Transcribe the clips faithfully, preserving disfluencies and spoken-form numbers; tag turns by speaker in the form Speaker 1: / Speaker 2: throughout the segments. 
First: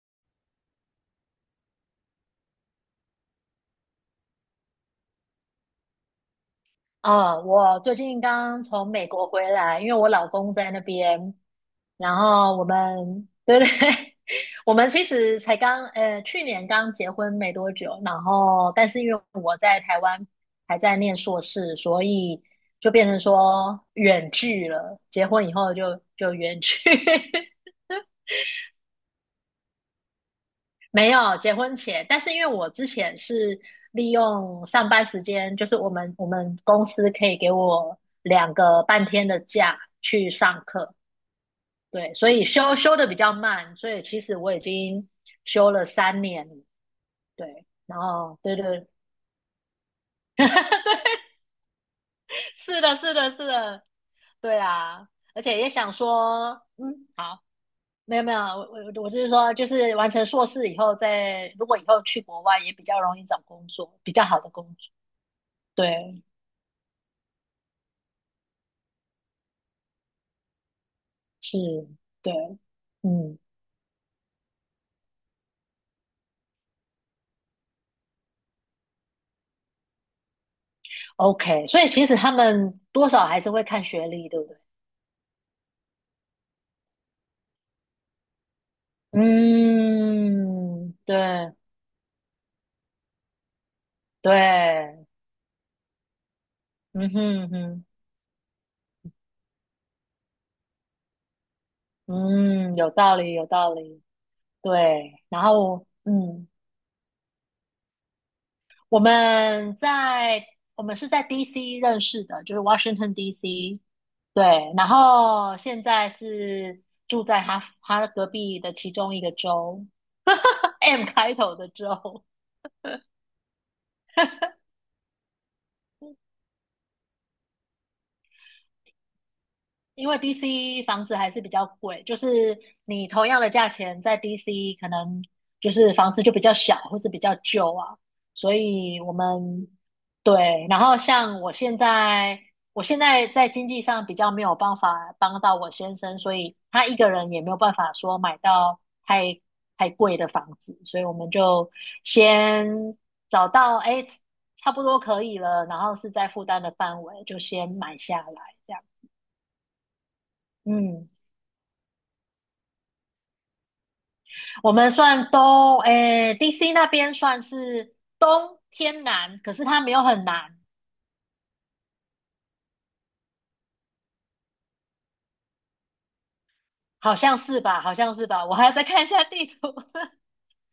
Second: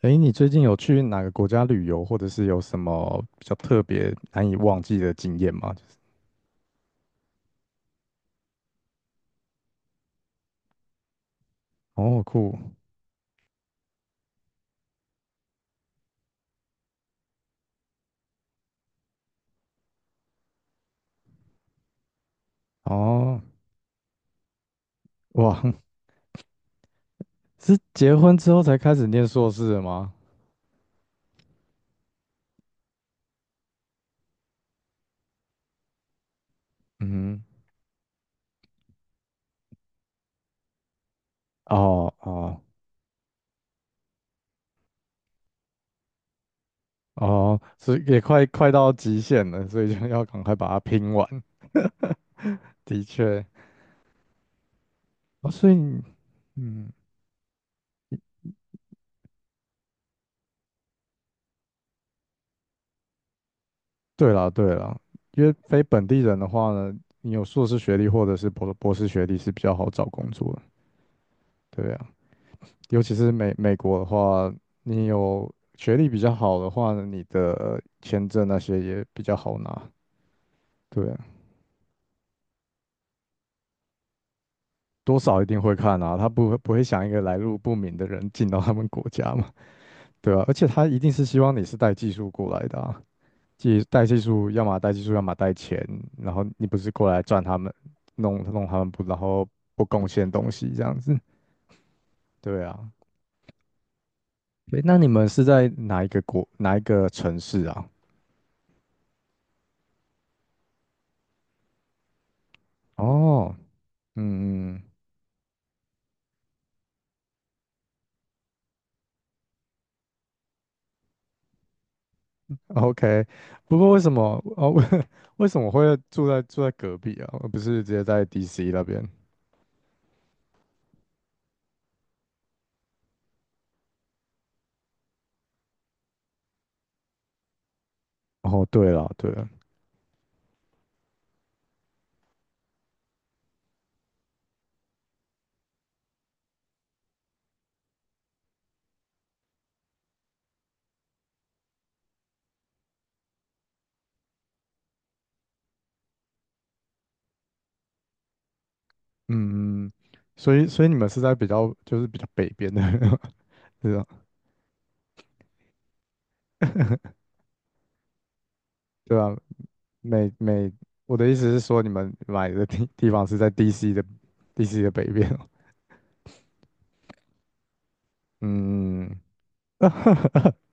Speaker 1: 诶，你最近有去哪个国家旅游，或者是有什么比较特别难以忘记的经验吗？就是
Speaker 2: 啊，我最近刚从美国回来，因为我老公在那边，然
Speaker 1: 哦，酷，
Speaker 2: 后我们，对对，我们其实才刚，呃，去年刚结婚没多久，然后但是因为我在台湾还在念硕士，所以就变成
Speaker 1: 哦，
Speaker 2: 说远距了，结婚以
Speaker 1: 哇，
Speaker 2: 后就 就远距。
Speaker 1: 是结婚之后才开始念硕士的吗？
Speaker 2: 没有结婚前，但是因为我之前是利用上班时间，就是我们我们公司可以
Speaker 1: 嗯
Speaker 2: 给我两个半天的假去上课。
Speaker 1: 哼
Speaker 2: 对，
Speaker 1: 哦
Speaker 2: 所以
Speaker 1: 哦
Speaker 2: 休休的比较慢，所以其实我已经休了三年了。
Speaker 1: 哦，
Speaker 2: 对，
Speaker 1: 是
Speaker 2: 然
Speaker 1: 也
Speaker 2: 后
Speaker 1: 快
Speaker 2: 对
Speaker 1: 快
Speaker 2: 对，
Speaker 1: 到极限了，所以就要赶快把它拼完。
Speaker 2: 是的，
Speaker 1: 的
Speaker 2: 是的，
Speaker 1: 确，
Speaker 2: 是的，对啊。而
Speaker 1: 哦，
Speaker 2: 且也
Speaker 1: 所以
Speaker 2: 想
Speaker 1: 你
Speaker 2: 说，
Speaker 1: 嗯，
Speaker 2: 嗯，好，没有没有，我我我就是说，就是完成硕士以后再，如果以后去国外也比较容易找工作，比较
Speaker 1: 对
Speaker 2: 好的
Speaker 1: 啦
Speaker 2: 工
Speaker 1: 对
Speaker 2: 作。
Speaker 1: 啦，因为非本地
Speaker 2: 对。
Speaker 1: 人的话呢，你有硕士学历或者是博博士学历是比较好找工作的，
Speaker 2: 是，
Speaker 1: 对呀。
Speaker 2: 对，
Speaker 1: 尤其是
Speaker 2: 嗯
Speaker 1: 美美国的话，你有学历比较好的话呢，你的签证那些也比较好拿。对，
Speaker 2: ，OK,所以其实他们多少还是会看学历，对不对？
Speaker 1: 多少一定会看啊，他不会不会想一个来路不明的人进到他们国家嘛，对啊，而且他
Speaker 2: 嗯，
Speaker 1: 一定是希
Speaker 2: 对
Speaker 1: 望你是带技术过来的啊，技带技术，要么带技
Speaker 2: 对，
Speaker 1: 术，要么带钱，然后你不是
Speaker 2: 嗯
Speaker 1: 过来赚
Speaker 2: 哼
Speaker 1: 他们，
Speaker 2: 哼，
Speaker 1: 弄弄他们不，然后不贡献东西这样子，对
Speaker 2: 嗯，有
Speaker 1: 啊，
Speaker 2: 道理，有道理，
Speaker 1: 对，那你
Speaker 2: 对。
Speaker 1: 们
Speaker 2: 然
Speaker 1: 是在
Speaker 2: 后，
Speaker 1: 哪一个国
Speaker 2: 嗯，
Speaker 1: 哪一个城市啊？
Speaker 2: 我们在我们是在 D C 认识的，就是 Washington
Speaker 1: 哦，
Speaker 2: D C,对。
Speaker 1: 嗯嗯。
Speaker 2: 然后现在是住在他他隔壁的其中一个州 ，M 开头的州。
Speaker 1: OK,不过为什么哦？为什么会住在住在隔壁啊？而不是直接在 D C 那边？
Speaker 2: 因为 D C 房子还是比较贵，就是你同样的价钱在 D C 可能就是房子就比较小或是比较旧啊，所
Speaker 1: 哦，对
Speaker 2: 以
Speaker 1: 了，
Speaker 2: 我
Speaker 1: 对了，
Speaker 2: 们，对。然后像我现在，我现在在经济上比较没有办法帮到我先生，所以他一个人也没有办法说买到太太贵的房子，所以我们就先找到，哎，差不多可以了，然后是在负担的范围就先买下来这样，
Speaker 1: 嗯，嗯所以所以你们
Speaker 2: 嗯。
Speaker 1: 是在比较就是比较北边的，对吧？
Speaker 2: 我们算东，诶，D C 那边算是东偏
Speaker 1: 对啊，
Speaker 2: 南，可是它没有很
Speaker 1: 每
Speaker 2: 南。
Speaker 1: 每我的意思是说，你们买的地地方是在 D C 的 D C 的北边哦。
Speaker 2: 好像是吧？好像是吧？我还要再看一
Speaker 1: 嗯，
Speaker 2: 下地图。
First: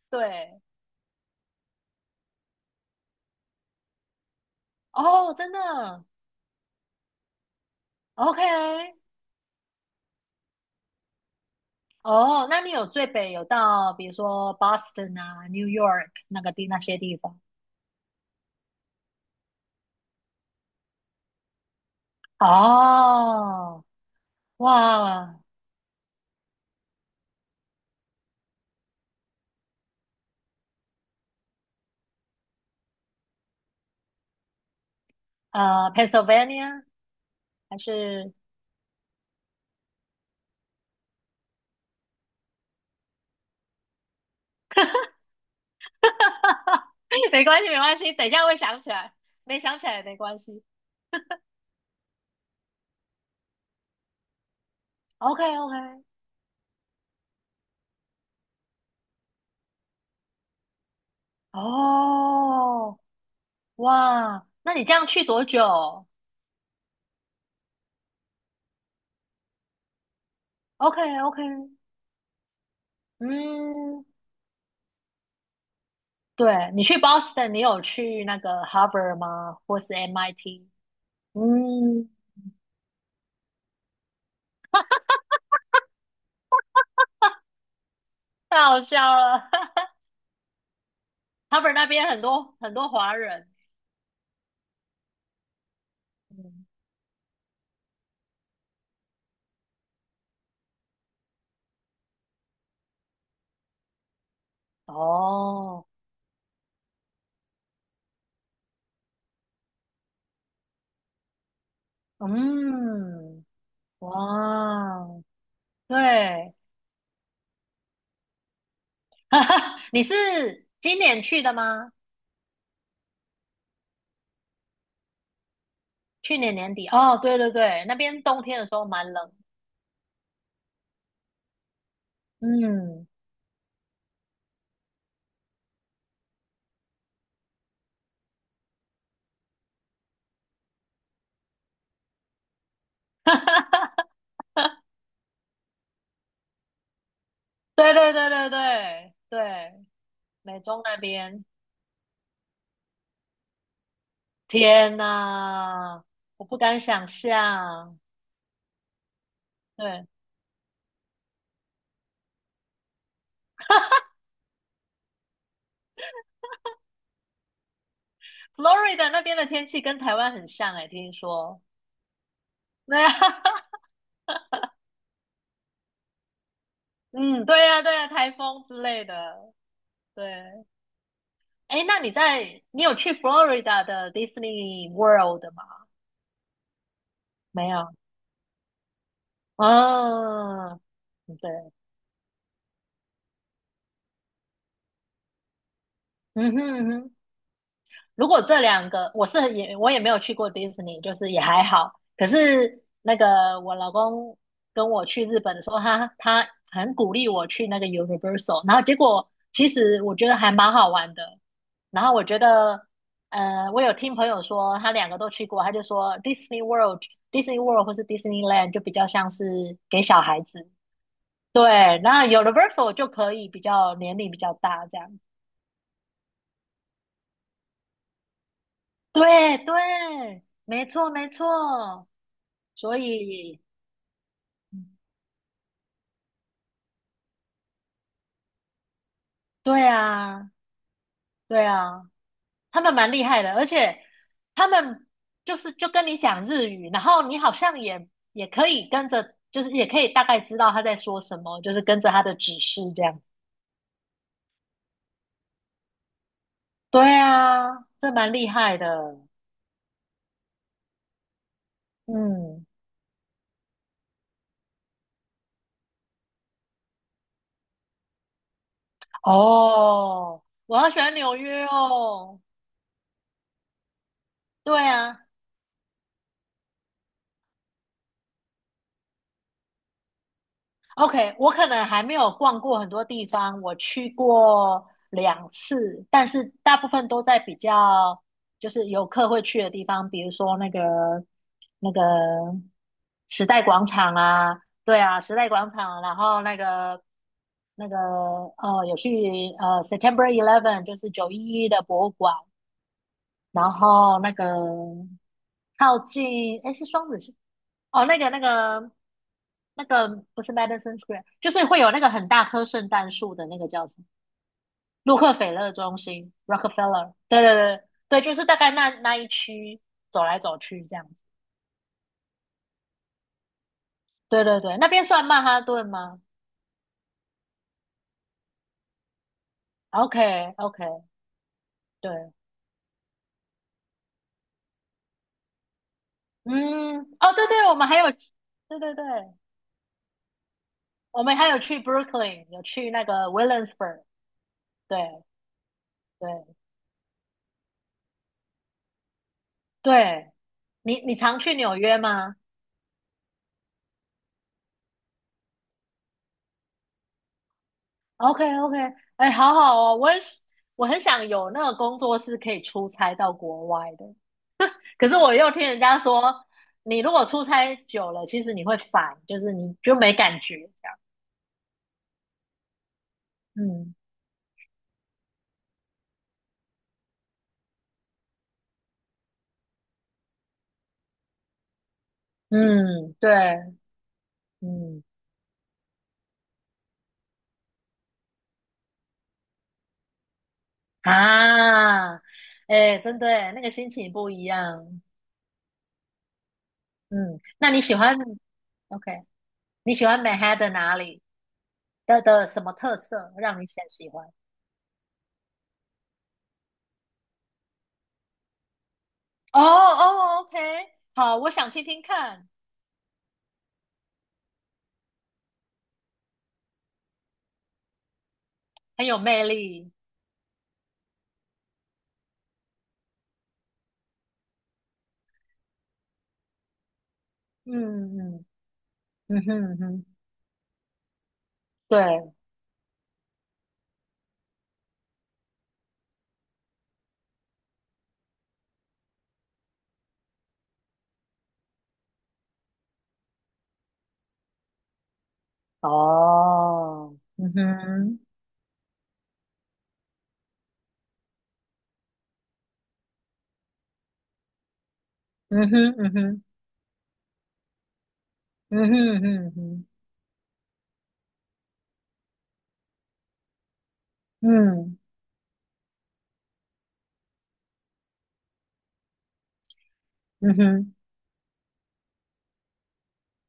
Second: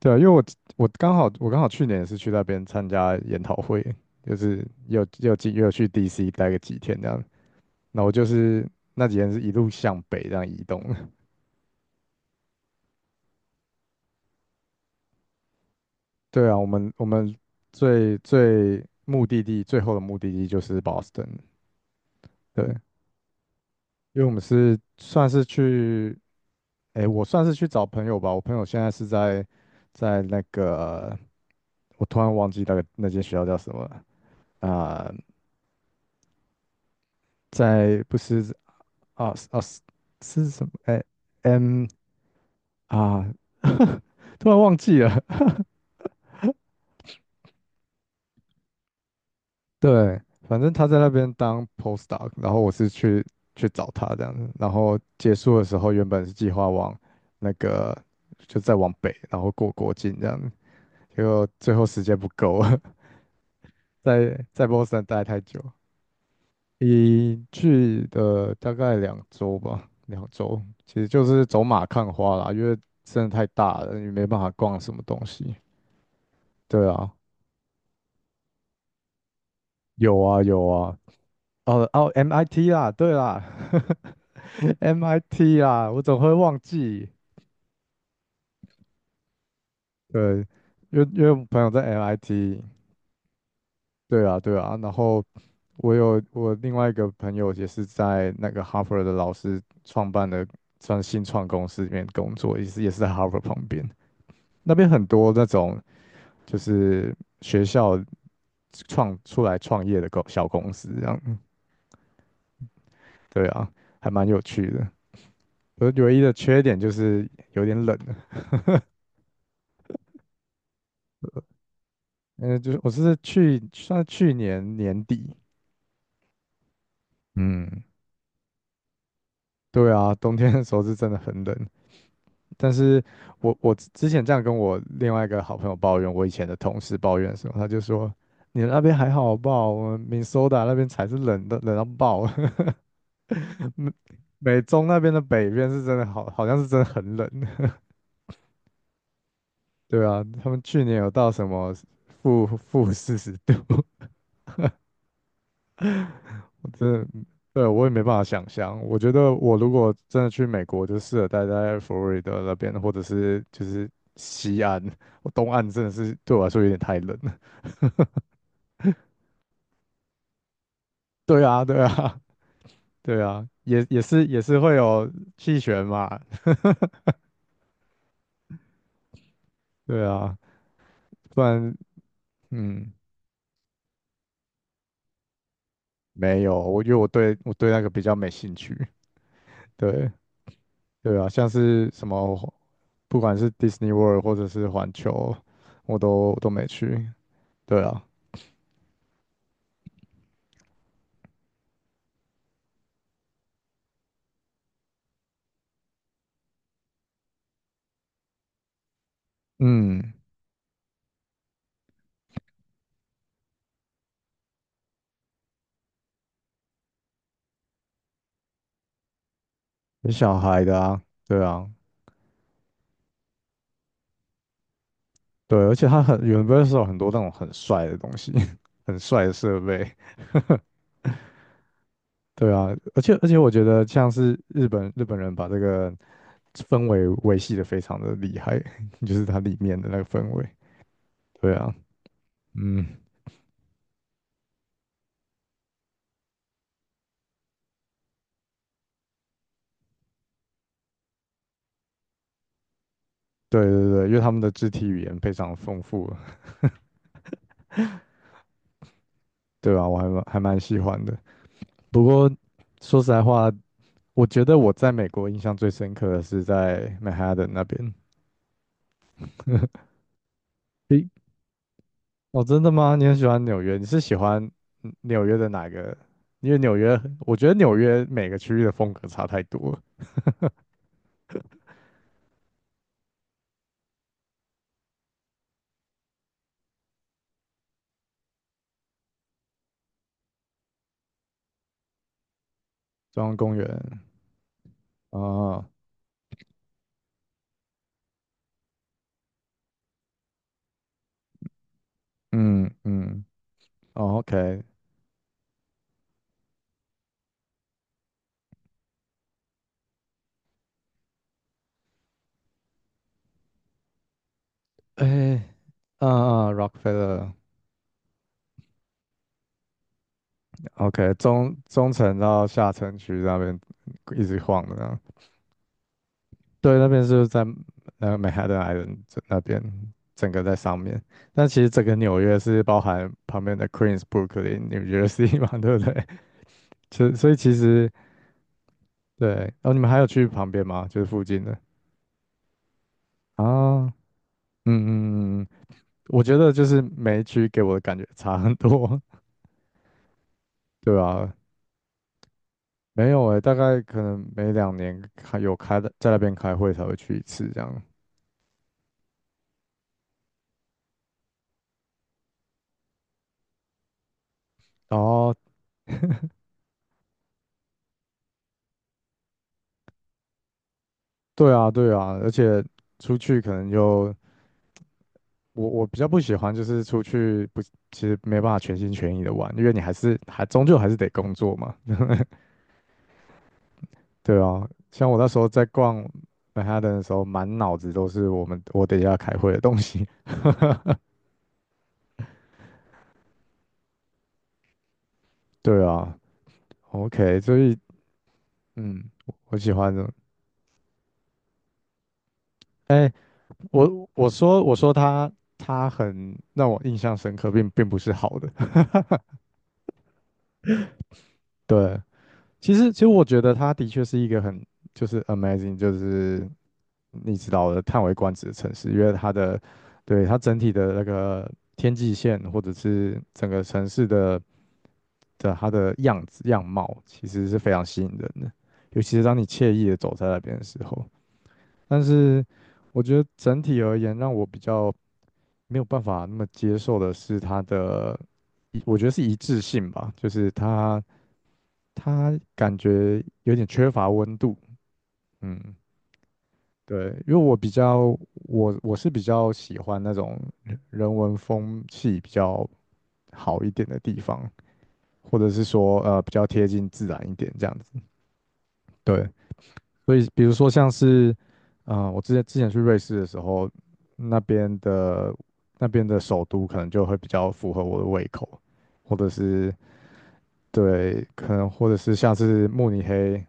Speaker 1: 对啊，因为我
Speaker 2: 对，
Speaker 1: 我刚好我刚好去年也是去那边参加研讨会，就是又又也
Speaker 2: 哦，
Speaker 1: 有
Speaker 2: 真
Speaker 1: 进也有去
Speaker 2: 的
Speaker 1: D C 待个几天这样。那我就是
Speaker 2: ，OK。
Speaker 1: 那几天是一路向北这样移动的
Speaker 2: 哦，那你有最北有到，比如说 Boston 啊、New York 那
Speaker 1: 对
Speaker 2: 个
Speaker 1: 啊，我
Speaker 2: 地那
Speaker 1: 们
Speaker 2: 些
Speaker 1: 我
Speaker 2: 地
Speaker 1: 们
Speaker 2: 方？
Speaker 1: 最最目的地最后的目的地就是 Boston。对，
Speaker 2: 哦，
Speaker 1: 因为我们是算
Speaker 2: 哇，
Speaker 1: 是去，哎，我算是去找朋友吧。我朋友现在是在在那个，我突然忘记那个那间学校叫什么了啊、
Speaker 2: 呃，Pennsylvania 还
Speaker 1: 在不
Speaker 2: 是
Speaker 1: 是啊啊是什么？哎 m 啊，突然忘记了。
Speaker 2: 没关系，没关系，等一下会想起来，没想起来也没
Speaker 1: 对，
Speaker 2: 关
Speaker 1: 反
Speaker 2: 系。
Speaker 1: 正他在那边当 postdoc,然后我是去去找他这样子，然后结束的时候
Speaker 2: OK，OK。
Speaker 1: 原本是计划往那个就再往北，然后过国境这样子，结果最后时间不够了，
Speaker 2: 哦，
Speaker 1: 在
Speaker 2: 哇，
Speaker 1: 在
Speaker 2: 那你这
Speaker 1: Boston
Speaker 2: 样去
Speaker 1: 待太
Speaker 2: 多
Speaker 1: 久，
Speaker 2: 久
Speaker 1: 一去的大概两周吧，两周，其
Speaker 2: ？OK
Speaker 1: 实就
Speaker 2: OK,
Speaker 1: 是走马看花啦，因为真的太大了，
Speaker 2: 嗯，
Speaker 1: 你没办法逛什么东西。
Speaker 2: 对，你
Speaker 1: 对
Speaker 2: 去
Speaker 1: 啊，
Speaker 2: Boston,你有去那个 Harvard 吗？或是
Speaker 1: 有啊有
Speaker 2: M I T?
Speaker 1: 啊，哦哦
Speaker 2: 嗯，
Speaker 1: ，M I T 啦，对啦，M I T 啦，我怎么会忘记。
Speaker 2: 太好笑了
Speaker 1: 对，因为因为我 朋友
Speaker 2: ，Harvard
Speaker 1: 在
Speaker 2: 那边很多
Speaker 1: M I T,
Speaker 2: 很多华人。
Speaker 1: 对啊对啊。然后我有我
Speaker 2: 嗯，
Speaker 1: 另外一个朋友也是在那个 Harvard 的老师创办的算新创公司里面工作，也是也是在 Harvard 旁边。那边很多那种
Speaker 2: 哦，
Speaker 1: 就是学校创出来创业的公小公司这样。
Speaker 2: 嗯，
Speaker 1: 对啊，还
Speaker 2: 哇
Speaker 1: 蛮有趣的。
Speaker 2: 哦，
Speaker 1: 我唯一的
Speaker 2: 对，
Speaker 1: 缺点就是有点冷。
Speaker 2: 你是今年去的吗？
Speaker 1: 嗯，就是我是去算是去年年底，
Speaker 2: 去年年底？哦，对对
Speaker 1: 嗯，
Speaker 2: 对，那边冬天的时候蛮冷。
Speaker 1: 对啊，冬天的时候是真的很冷。但是
Speaker 2: 嗯。
Speaker 1: 我我之之前这样跟我另外一个好朋友抱怨，我以前的同事抱怨的时候，他就说："你那边还好吧？我们 m i n 那边才是冷的，冷到爆。美美中那边的北边是真的好，好像是真的很冷。
Speaker 2: 对对对对对对，
Speaker 1: 对啊，他
Speaker 2: 美
Speaker 1: 们
Speaker 2: 中
Speaker 1: 去
Speaker 2: 那
Speaker 1: 年有到
Speaker 2: 边，
Speaker 1: 什么负负四十度。"
Speaker 2: 天呐，我不
Speaker 1: 我
Speaker 2: 敢
Speaker 1: 真的，
Speaker 2: 想
Speaker 1: 对，我也
Speaker 2: 象。
Speaker 1: 没办法想象。我觉得我如果
Speaker 2: 对
Speaker 1: 真的去美国，就适合待在佛罗里达那边，或者是就是西岸，我东岸真的是对我来说有点太冷了。
Speaker 2: ，Florida 那边的天气跟台湾很像哎、听
Speaker 1: 对
Speaker 2: 说。
Speaker 1: 啊，对啊，
Speaker 2: 对啊，
Speaker 1: 对啊，也也是也是会有气旋嘛，
Speaker 2: 嗯，对呀、对呀、台风之类的。
Speaker 1: 对啊，
Speaker 2: 对，
Speaker 1: 不然
Speaker 2: 哎，那你在你
Speaker 1: 嗯，
Speaker 2: 有去 Florida 的 Disney World 吗？
Speaker 1: 没有，我因为我对我
Speaker 2: 没
Speaker 1: 对那个
Speaker 2: 有。
Speaker 1: 比较没兴趣。对
Speaker 2: 哦，
Speaker 1: 对啊，像
Speaker 2: 对，
Speaker 1: 是什么，不管是 Disney World 或者是环球，我都我都
Speaker 2: 嗯
Speaker 1: 没
Speaker 2: 哼
Speaker 1: 去。
Speaker 2: 嗯。
Speaker 1: 对啊，
Speaker 2: 如果这两个，我是也我也没有去过迪士尼，就是也还好。可是那个我老公跟我去日本的时候，他他很鼓励我去那个 Universal,然后结果其实
Speaker 1: 嗯。
Speaker 2: 我觉得还蛮好玩的。然后我觉得，呃，我有听朋友说他两个都去过，他就说 Disney World、Disney World 或是 Disneyland 就比较像是给
Speaker 1: 有
Speaker 2: 小
Speaker 1: 小
Speaker 2: 孩子，
Speaker 1: 孩的啊，对啊，
Speaker 2: 对。那 Universal 就可以比较年龄比较大这样。
Speaker 1: 对，而且它很 Universal 很多那种很帅的东西，很帅的
Speaker 2: 对
Speaker 1: 设备，
Speaker 2: 对，没错没错，
Speaker 1: 对啊，
Speaker 2: 所
Speaker 1: 而且而且我
Speaker 2: 以，
Speaker 1: 觉得像是日本
Speaker 2: 嗯，
Speaker 1: 日本人把这个氛围维系的非常的厉害，就是它里面
Speaker 2: 对
Speaker 1: 的那个氛围，
Speaker 2: 啊
Speaker 1: 对
Speaker 2: 对
Speaker 1: 啊，
Speaker 2: 啊，他
Speaker 1: 嗯，
Speaker 2: 们蛮厉害的，而且他们就是就跟你讲日语，然后你好像也也可以跟着，就是也可以大概知道他在说什么，就是跟着他的指示这样。
Speaker 1: 对对对，因为他们的肢体语言非常丰富，
Speaker 2: 对啊，这蛮厉害的。
Speaker 1: 对啊，我还蛮还蛮喜欢的。不过
Speaker 2: 嗯，
Speaker 1: 说实在话，我觉得我在美国印象最深刻的是在曼哈顿那边。
Speaker 2: 哦，我好喜欢纽约哦。
Speaker 1: 哦，真的吗？你很喜欢纽约？你是喜欢
Speaker 2: 对
Speaker 1: 嗯
Speaker 2: 啊，
Speaker 1: 纽约的哪个？因为纽约，我觉得纽约每个区域的风格差太多了
Speaker 2: OK,我可能还没有逛过很多地方，我去过两次，但是大部分都在比较就是游客会去的地方，比如说那个那个
Speaker 1: 中央
Speaker 2: 时
Speaker 1: 公
Speaker 2: 代
Speaker 1: 园
Speaker 2: 广场啊，对啊，时代
Speaker 1: 啊，
Speaker 2: 广场，然后那个那个呃，有去呃 September Eleven,就是九一一的博物馆，
Speaker 1: 嗯嗯，
Speaker 2: 然
Speaker 1: 哦
Speaker 2: 后那个
Speaker 1: ，OK,
Speaker 2: 靠近，诶，是双子星。哦，那个那个那个不是 Madison Square,就是会有那个很大棵圣诞树的那个叫什么？洛克
Speaker 1: 哎，
Speaker 2: 菲勒中
Speaker 1: 啊
Speaker 2: 心
Speaker 1: 啊
Speaker 2: （Rockefeller）。
Speaker 1: ，Rockefeller，OK，
Speaker 2: 对对对对，就是大概那那一区走来走去这样子。
Speaker 1: 中中层到下城区那边一直
Speaker 2: 对对
Speaker 1: 晃的
Speaker 2: 对，那
Speaker 1: 呢。
Speaker 2: 边算曼哈顿吗
Speaker 1: 对，那边是在呃 Manhattan i 那边，整个在
Speaker 2: ？OK
Speaker 1: 上
Speaker 2: OK,
Speaker 1: 面。但其实整个纽
Speaker 2: 对，
Speaker 1: 约是包含旁边的 Queens、Brooklyn、New Jersey 嘛，对不对？
Speaker 2: 嗯，
Speaker 1: 所以所
Speaker 2: 哦，
Speaker 1: 以
Speaker 2: 对
Speaker 1: 其
Speaker 2: 对，我们
Speaker 1: 实。
Speaker 2: 还有，对对对，
Speaker 1: 对，然后你们还有去旁边吗？就是附
Speaker 2: 我们
Speaker 1: 近
Speaker 2: 还
Speaker 1: 的
Speaker 2: 有去 Brooklyn,有去那个
Speaker 1: 啊，嗯
Speaker 2: Williamsburg。对
Speaker 1: 嗯嗯，嗯我觉
Speaker 2: 对
Speaker 1: 得就是每一区给我的感觉差很多，
Speaker 2: 对，
Speaker 1: 对
Speaker 2: 你你
Speaker 1: 啊，
Speaker 2: 常去纽约吗？
Speaker 1: 没有诶，大概可能每两年开有开的，在那边开会才会去一次这样。
Speaker 2: OK OK,哎，好好哦，我也是，我很想有那个工作室可以出差到国外的，可是
Speaker 1: 哦，
Speaker 2: 我又听人家说，你如果出差久了，其实你会烦，就是你就没感觉这样。
Speaker 1: 对啊，对啊，而且出去可能
Speaker 2: 嗯
Speaker 1: 就我我比较不喜欢就是出去不，其实没办法全心全意的玩，因为你还是还终究还是得工作嘛。
Speaker 2: 嗯，对，
Speaker 1: 对啊，
Speaker 2: 嗯
Speaker 1: 像我那时候在逛曼哈顿的时候，满脑子都是我们我等一下开会的东西。
Speaker 2: 啊，哎，真的耶，那个心情不一样。
Speaker 1: 对啊，OK,
Speaker 2: 嗯，
Speaker 1: 所
Speaker 2: 那
Speaker 1: 以
Speaker 2: 你喜欢，
Speaker 1: 嗯，
Speaker 2: OK?
Speaker 1: 我喜欢
Speaker 2: 你喜
Speaker 1: 的。
Speaker 2: 欢 Manhattan 哪里的的什么特
Speaker 1: 哎，
Speaker 2: 色让你很喜
Speaker 1: 我
Speaker 2: 欢？
Speaker 1: 我说我说他他很让我印象深刻，并并不是好的。
Speaker 2: 哦哦，OK,好，我想听
Speaker 1: 对，
Speaker 2: 听看，
Speaker 1: 其实，其实我觉得它的确是一个很就是 amazing,就是你知道的叹为观止的城市，因
Speaker 2: 很
Speaker 1: 为
Speaker 2: 有
Speaker 1: 它
Speaker 2: 魅
Speaker 1: 的
Speaker 2: 力。
Speaker 1: 对它整体的那个天际线或者是整个城市的的它的样子样貌，其实是非常吸引
Speaker 2: 嗯
Speaker 1: 人
Speaker 2: 嗯，
Speaker 1: 的，尤其是当
Speaker 2: 嗯
Speaker 1: 你惬
Speaker 2: 哼嗯
Speaker 1: 意的
Speaker 2: 哼，
Speaker 1: 走在那边的时候。但
Speaker 2: 对，
Speaker 1: 是我觉得整体而言，让我比较没有办法那么接受的是它的一我觉得是一致性吧，就是他他感觉有点缺乏温度，嗯，对，
Speaker 2: 哦，
Speaker 1: 因为
Speaker 2: 嗯
Speaker 1: 我比较
Speaker 2: 哼
Speaker 1: 我我是比较喜欢那种人人文风气比较好一点的地方，或者是
Speaker 2: 嗯哼，
Speaker 1: 说
Speaker 2: 嗯
Speaker 1: 呃比
Speaker 2: 哼
Speaker 1: 较贴近自然一点这样子，
Speaker 2: 嗯哼，
Speaker 1: 对。
Speaker 2: 嗯哼
Speaker 1: 所以比如说像是，呃，我之前之前去瑞士的时候，那边
Speaker 2: 嗯，
Speaker 1: 的那边的首都可能就会比较符合我的胃口，或者是
Speaker 2: 嗯哼
Speaker 1: 对，可能或者是像是慕尼黑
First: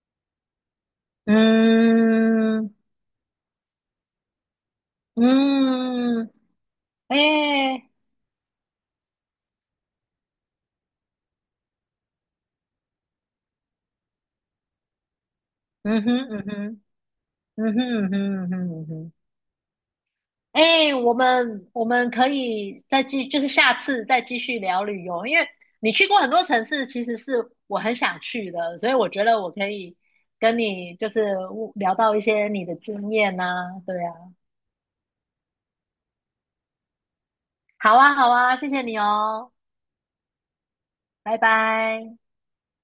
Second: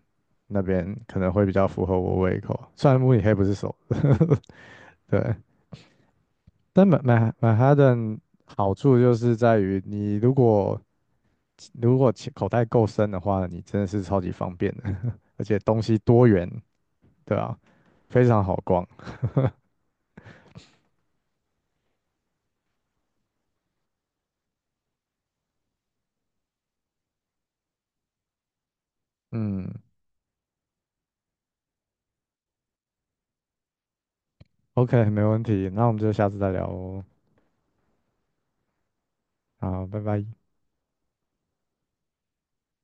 Speaker 1: 那边可能会比较符合我胃口。
Speaker 2: 嗯，
Speaker 1: 虽然慕尼黑不是首，都，对，
Speaker 2: 嗯，
Speaker 1: 但曼曼曼哈
Speaker 2: 哎，
Speaker 1: 顿好处就是在于你如果如果钱口袋够深的话，你真的是超级方便的，而且东西
Speaker 2: 嗯
Speaker 1: 多
Speaker 2: 哼嗯
Speaker 1: 元，
Speaker 2: 哼，
Speaker 1: 对啊，
Speaker 2: 嗯哼嗯
Speaker 1: 非常
Speaker 2: 哼，嗯
Speaker 1: 好
Speaker 2: 哼嗯
Speaker 1: 逛，
Speaker 2: 哼。哎，我们我们可以再继，就是下次再继续聊旅游，因为你去过很多城市，其实是我很想去的，所以我觉得我可
Speaker 1: 嗯。
Speaker 2: 以跟你就是聊到一些你的经验呐、对啊，
Speaker 1: OK,没问题，那我们就下次再聊哦。
Speaker 2: 好啊，好啊，谢谢你哦，
Speaker 1: 好，拜拜。
Speaker 2: 拜拜。